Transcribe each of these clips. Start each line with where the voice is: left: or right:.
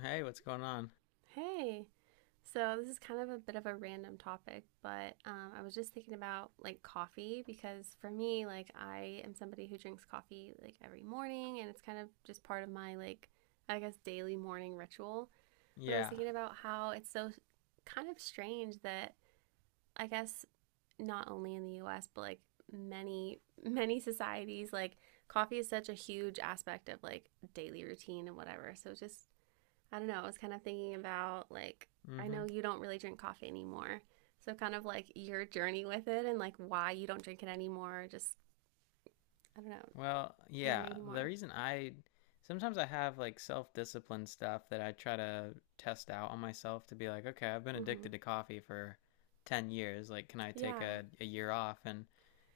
left: Hey, what's going on?
right: Hey, so this is kind of a bit of a random topic, but I was just thinking about like coffee because for me, like, I am somebody who drinks coffee like every morning and it's kind of just part of my like, I guess, daily morning ritual. But I was
left: Yeah.
right: thinking about how it's so kind of strange that I guess not only in the US, but like many, many societies, like coffee is such a huge aspect of like daily routine and whatever. So it's just, I don't know, I was kind of thinking about like, I
left: Mm-hmm.
right: know you don't really drink coffee anymore. So kind of like your journey with it and like why you don't drink it anymore, just I don't know,
left: Well, yeah.
right: learning
left: The
right: more.
left: reason I sometimes I have like self-discipline stuff that I try to test out on myself to be like, okay, I've been
right: Mhm.
left: addicted to coffee for 10 years. Like, can I take
right: Yeah.
left: a year off? And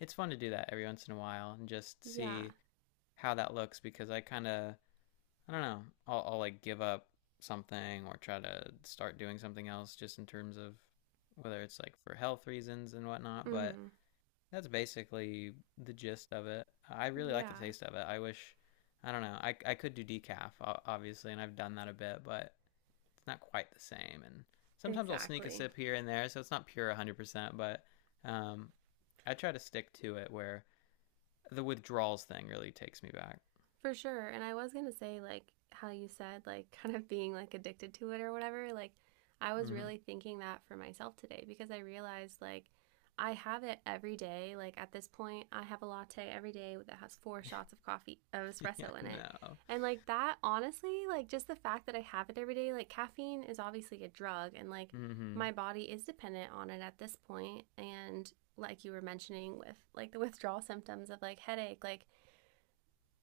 left: it's fun to do that every once in a while and just
right: Yeah.
left: see how that looks because I kind of, I don't know, I'll like give up something or try to start doing something else just in terms of whether it's like for health reasons and whatnot. But
right: Mhm.
left: that's basically the gist of it. I really like the
right: Yeah.
left: taste of it. I wish, I don't know, I could do decaf, obviously, and I've done that a bit, but it's not quite the same. And sometimes I'll sneak a
right: Exactly.
left: sip here and there, so it's not pure 100%, but um, I try to stick to it where the withdrawals thing really takes me back.
right: For sure. And I was going to say, like, how you said, like, kind of being like addicted to it or whatever. Like, I was
left: Hmm.
right: really thinking that for myself today because I realized, like, I have it every day. Like, at this point, I have a latte every day that has four shots of coffee, of
left: Yeah,
right: espresso in it.
left: no.
right: And, like, that honestly, like, just the fact that I have it every day, like, caffeine is obviously a drug. And, like,
left: Hmm.
right: my body is dependent on it at this point. And, like, you were mentioning with, like, the withdrawal symptoms of, like, headache, like,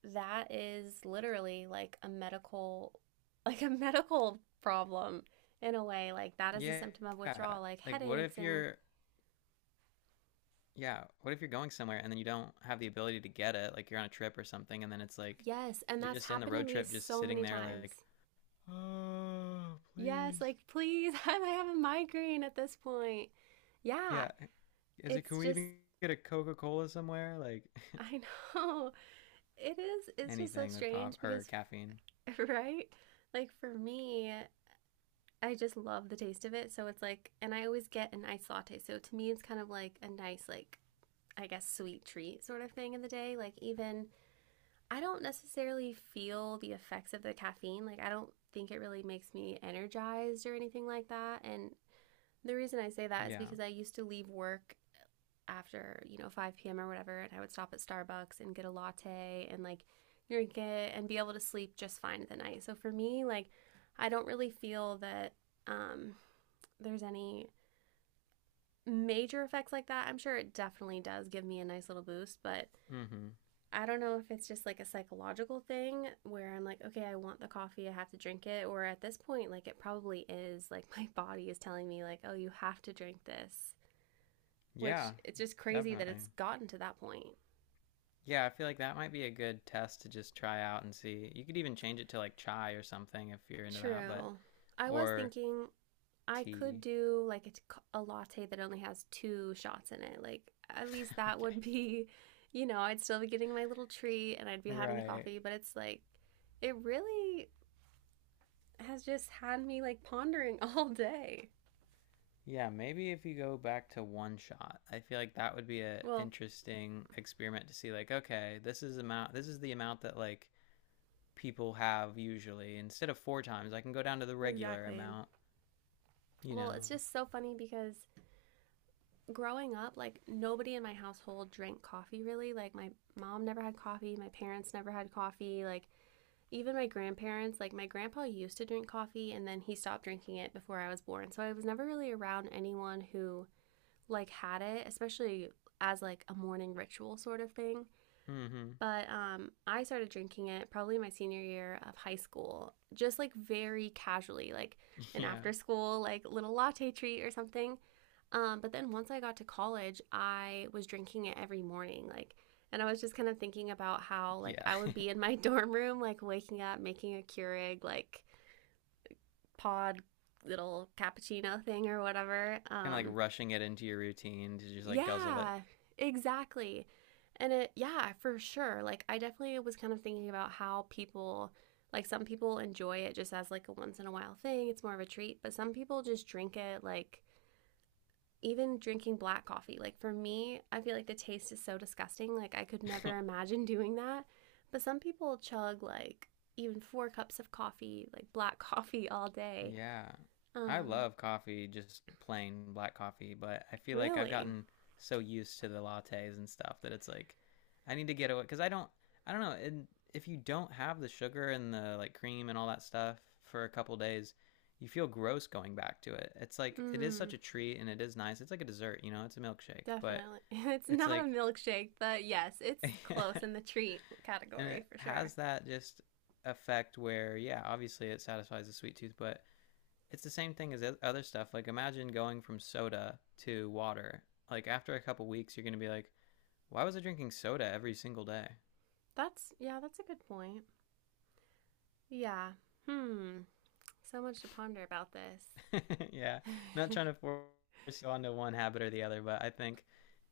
right: that is literally like a medical like a medical problem in a way, like that is a
left: Yeah.
right: symptom of withdrawal like
left: Like, what
right: headaches
left: if
right: and
left: you're Yeah. what if you're going somewhere and then you don't have the ability to get it? Like you're on a trip or something, and then it's like
right: yes, and
left: you're
right: that's
left: just in the
right: happened to
left: road
right: me
left: trip, just
right: so
left: sitting
right: many
left: there, like,
right: times.
left: oh,
right: Yes,
left: please.
right: like, please, I have a migraine at this point. Yeah,
left: Yeah, is it?
right: it's
left: Can we
right: just,
left: even get a Coca Cola somewhere? Like
right: I know it's just so
left: anything with coffee
right: strange
left: or
right: because
left: caffeine.
right: right. Like, for me, I just love the taste of it, so it's like, and I always get an iced latte, so to me it's kind of like a nice like, I guess, sweet treat sort of thing in the day. Like, even I don't necessarily feel the effects of the caffeine. Like, I don't think it really makes me energized or anything like that. And the reason I say that is
left: Yeah.
right: because I used to leave work after, you know, 5 p.m. or whatever, and I would stop at Starbucks and get a latte and like drink it and be able to sleep just fine at the night. So for me, like, I don't really feel that um, there's any major effects like that. I'm sure it definitely does give me a nice little boost, but
left: Mm-hmm.
right: I don't know if it's just like a psychological thing where I'm like, okay, I want the coffee, I have to drink it. Or at this point, like, it probably is like my body is telling me, like, oh, you have to drink this, which,
left: Yeah.
right: it's just crazy that
left: Definitely.
right: it's gotten to that point.
left: Yeah. I feel like that might be a good test to just try out and see. You could even change it to like chai or something if you're into that, but
right: True. I was
left: or
right: thinking I could
left: tea.
right: do like a latte that only has two shots in it. Like, at least that
left: Okay.
right: would be, you know, I'd still be getting my little treat and I'd be having the
left: Right.
right: coffee, but it's like, it really has just had me like pondering all day.
left: Yeah, maybe if you go back to one shot, I feel like that would be a
right: Well,
left: interesting experiment to see like, okay, this is the amount that like people have usually. Instead of four times, I can go down to the regular
right: exactly.
left: amount, you
right: Well, it's
left: know.
right: just so funny because growing up, like nobody in my household drank coffee really. Like my mom never had coffee, my parents never had coffee, like even my grandparents, like my grandpa used to drink coffee and then he stopped drinking it before I was born. So I was never really around anyone who like had it, especially as like a morning ritual sort of thing.
left: Mhm.
right: But I started drinking it probably my senior year of high school, just like very casually, like an
left: Yeah.
right: after school, like little latte treat or something. But then once I got to college, I was drinking it every morning, like. And I was just kind of thinking about how, like,
left: Yeah.
right: I would
left: Kind
right: be in my dorm room, like, waking up, making a Keurig, like, pod little cappuccino thing or whatever.
left: of like
right: Um,
left: rushing it into your routine to just like guzzle it.
right: yeah, exactly. And it, yeah, for sure. Like, I definitely was kind of thinking about how people, like, some people enjoy it just as like a once in a while thing. It's more of a treat, but some people just drink it like even drinking black coffee. Like, for me, I feel like the taste is so disgusting. Like, I could never imagine doing that. But some people chug like even four cups of coffee, like black coffee all day.
left: Yeah. I
right: Um,
left: love coffee, just plain black coffee, but I feel like I've
right: really?
left: gotten so used to the lattes and stuff that it's like I need to get away because I don't know, and if you don't have the sugar and the like cream and all that stuff for a couple days, you feel gross going back to it. It's like it is
right: Mm.
left: such a treat and it is nice. It's like a dessert, you know, it's a milkshake, but
right: Definitely. It's
left: it's
right: not a
left: like
right: milkshake, but yes, it's
left: and
right: close in the treat
left: it
right: category for sure.
left: has that just effect where yeah, obviously it satisfies the sweet tooth, but it's the same thing as other stuff. Like imagine going from soda to water. Like after a couple weeks, you're gonna be like, why was I drinking soda every single day?
right: That's, yeah, that's a good point. Yeah. Hmm. So much to ponder about this.
left: Yeah, not trying to force you onto one habit or the other, but I think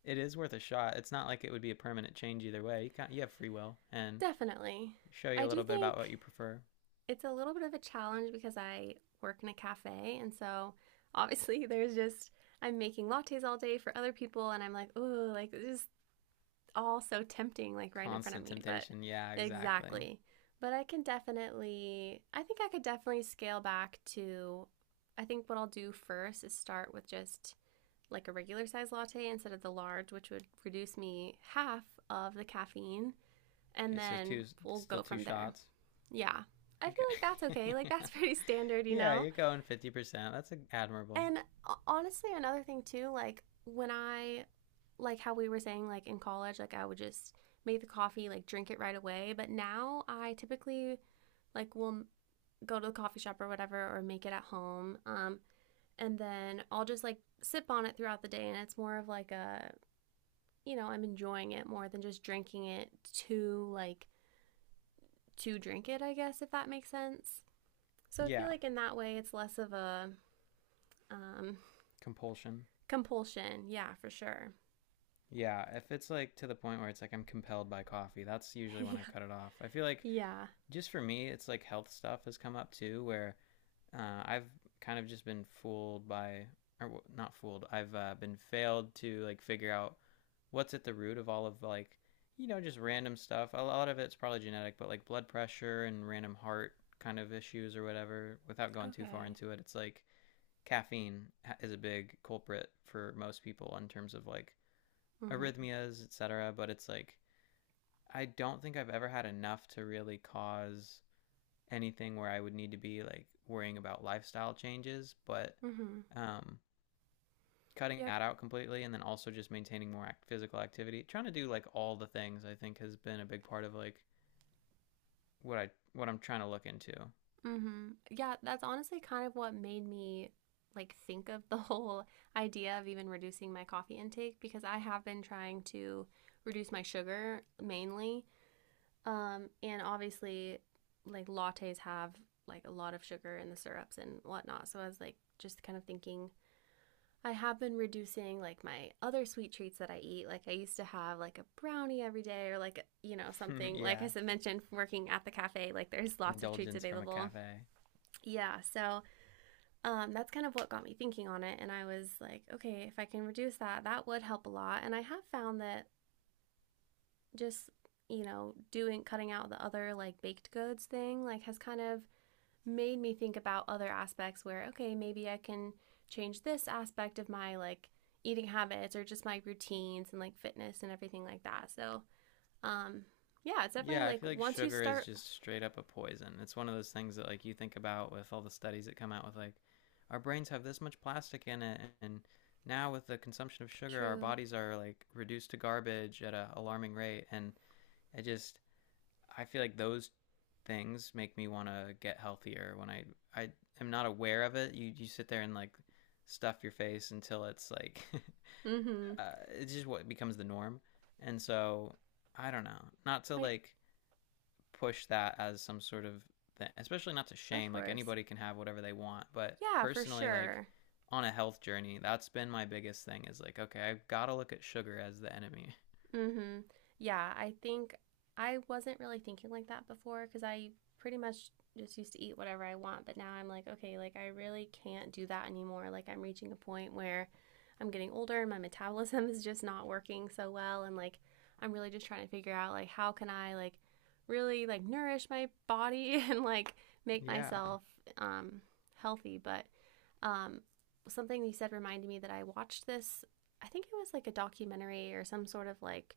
left: it is worth a shot. It's not like it would be a permanent change either way. You have free will and
right: Definitely.
left: show
right: I
left: you a
right: do
left: little bit about what
right: think
left: you prefer.
right: it's a little bit of a challenge because I work in a cafe, and so obviously there's just, I'm making lattes all day for other people, and I'm like, oh, like, just all so tempting, like right in front of
left: Constant
right: me, but
left: temptation. Yeah, exactly.
right: exactly. But I can definitely, I think I could definitely scale back to, I think what I'll do first is start with just like a regular size latte instead of the large, which would reduce me half of the caffeine. And
left: Okay, so
right: then
left: two
right: we'll
left: still
right: go
left: two
right: from there.
left: shots.
right: Yeah. I feel like that's okay.
left: Okay.
right: Like, that's pretty standard, you
left: Yeah,
right: know?
left: you're going 50%. That's admirable.
right: And honestly, another thing too, like, when I, like how we were saying like in college, like I would just make the coffee, like drink it right away, but now I typically like will go to the coffee shop or whatever or make it at home. And then I'll just like sip on it throughout the day and it's more of like a, you know, I'm enjoying it more than just drinking it to like to drink it, I guess if that makes sense. So I feel
left: Yeah.
right: like in that way it's less of a um
left: Compulsion.
right: compulsion. Yeah, for sure.
left: Yeah, if it's like to the point where it's like I'm compelled by coffee, that's usually when
right: yeah.
left: I cut it off. I feel like
right: Yeah.
left: just for me, it's like health stuff has come up too, where I've kind of just been fooled by, or not fooled, I've been failed to like figure out what's at the root of all of like, you know, just random stuff. A lot of it's probably genetic, but like blood pressure and random heart kind of issues or whatever, without going too far
right: Okay.
left: into it, it's like caffeine is a big culprit for most people in terms of like
right: Mhm.
left: arrhythmias, etc. But it's like I don't think I've ever had enough to really cause anything where I would need to be like worrying about lifestyle changes. But
right: Mhm.
left: um, cutting
right: Yeah,
left: that out completely, and then also just maintaining more physical activity, trying to do like all the things, I think has been a big part of like what I'm trying to look into.
right: Mm-hmm. Yeah, that's honestly kind of what made me like think of the whole idea of even reducing my coffee intake because I have been trying to reduce my sugar mainly. And obviously, like lattes have like a lot of sugar in the syrups and whatnot. So I was like just kind of thinking I have been reducing like my other sweet treats that I eat. Like I used to have like a brownie every day or like you know something like
left: Yeah,
right: I mentioned working at the cafe like there's lots of treats
left: indulgence from a
right: available.
left: cafe.
right: Yeah, so that's kind of what got me thinking on it. And I was like, okay, if I can reduce that, that would help a lot. And I have found that just, you know, doing cutting out the other like baked goods thing, like has kind of made me think about other aspects where, okay, maybe I can change this aspect of my like eating habits or just my routines and like fitness and everything like that. So, um, yeah, it's definitely
left: Yeah, I
right: like
left: feel like
right: once you
left: sugar is
right: start,
left: just straight up a poison. It's one of those things that like you think about with all the studies that come out with like our brains have this much plastic in it and now with the consumption of sugar our
right: true.
left: bodies are like reduced to garbage at an alarming rate and I just I feel like those things make me want to get healthier when I am not aware of it. You sit there and like stuff your face until it's like
right: Mm hmm.
left: it's just what becomes the norm. And so I don't know. Not to
right: I,
left: like push that as some sort of thing, especially not to
right: of
left: shame. Like
right: course.
left: anybody can have whatever they want, but
right: Yeah, for
left: personally, like
right: sure.
left: on a health journey, that's been my biggest thing. Is like, okay, I've got to look at sugar as the enemy.
right: Hmm. Yeah, I think I wasn't really thinking like that before because I pretty much just used to eat whatever I want. But now I'm like, okay, like I really can't do that anymore. Like I'm reaching a point where I'm getting older and my metabolism is just not working so well. And like I'm really just trying to figure out like how can I like really like nourish my body and like make
left: Yeah.
right: myself um healthy. But um something you said reminded me that I watched this, I think it was like a documentary or some sort of like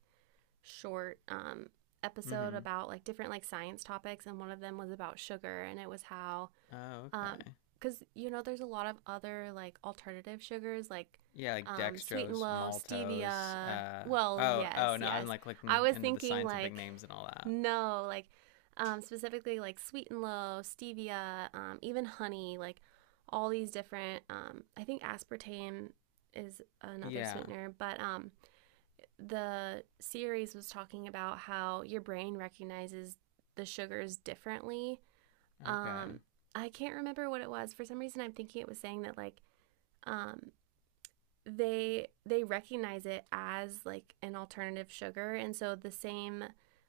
right: short, episode
left: Mm-hmm.
right: about like different like science topics, and one of them was about sugar, and it was how,
left: Oh,
right: um,
left: okay.
right: because you know there's a lot of other like alternative sugars like,
left: Yeah, like
right: sweet and
left: dextrose,
right: low,
left: maltose.
right: stevia. Well,
left: Oh,
right: yes,
left: oh, no, I'm
right: yes.
left: like
right: I
left: looking
right: was
left: into the
right: thinking
left: scientific
right: like,
left: names and all that.
right: no, like, specifically like sweet and low, stevia, even honey, like all these different. I think aspartame is another
left: Yeah.
right: sweetener, but the series was talking about how your brain recognizes the sugars differently.
left: Okay.
right: um I can't remember what it was, for some reason I'm thinking it was saying that like, um they recognize it as like an alternative sugar and so the same,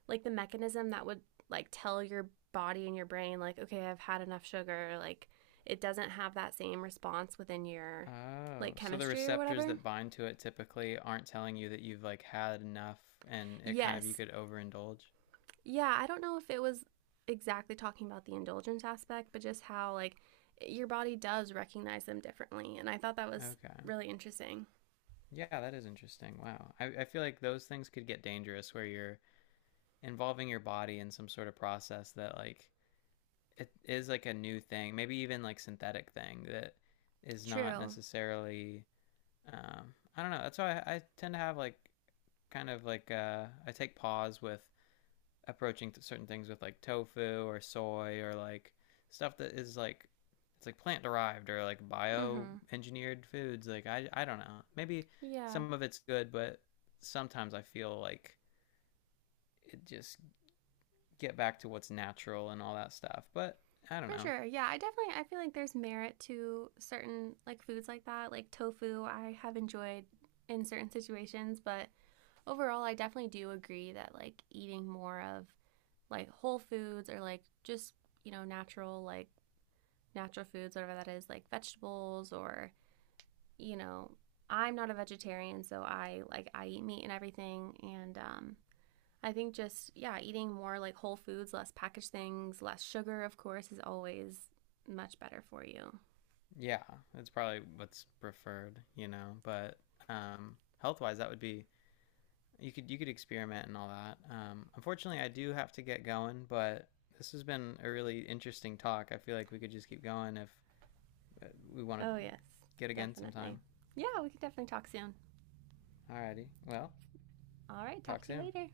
right: like the mechanism that would like tell your body and your brain like, okay, I've had enough sugar, like it doesn't have that same response within your
left: Oh,
right: like
left: so the
right: chemistry or
left: receptors
right: whatever.
left: that bind to it typically aren't telling you that you've like had enough, and it kind of you
right: Yes.
left: could overindulge.
right: Yeah, I don't know if it was exactly talking about the indulgence aspect, but just how like your body does recognize them differently, and I thought that was
left: Okay.
right: really interesting.
left: Yeah, that is interesting. Wow. I feel like those things could get dangerous where you're involving your body in some sort of process that like it is like a new thing, maybe even like synthetic thing that is not
right: True.
left: necessarily I don't know. That's why I tend to have like kind of like I take pause with approaching certain things with like tofu or soy or like stuff that is like it's like plant derived or like bio
right: Mhm.
left: engineered foods like I don't know maybe
right: Yeah.
left: some of it's good but sometimes I feel like it just get back to what's natural and all that stuff but I don't
right: For
left: know
right: sure. Yeah, I definitely, I feel like there's merit to certain like foods like that, like tofu. I have enjoyed in certain situations, but overall I definitely do agree that like eating more of like whole foods or like just, you know, natural like natural foods whatever that is, like vegetables or you know, I'm not a vegetarian, so I like I eat meat and everything and I think just yeah, eating more like whole foods, less packaged things, less sugar, of course, is always much better for you.
left: yeah it's probably what's preferred you know but health wise that would be you could experiment and all that. Unfortunately, I do have to get going, but this has been a really interesting talk. I feel like we could just keep going if uh, we want to
right: Oh yes,
left: get again
right: definitely.
left: sometime.
right: Yeah, we can definitely talk soon.
left: Alrighty, well,
right: All right, talk
left: talk
right: to you
left: soon.
right: later.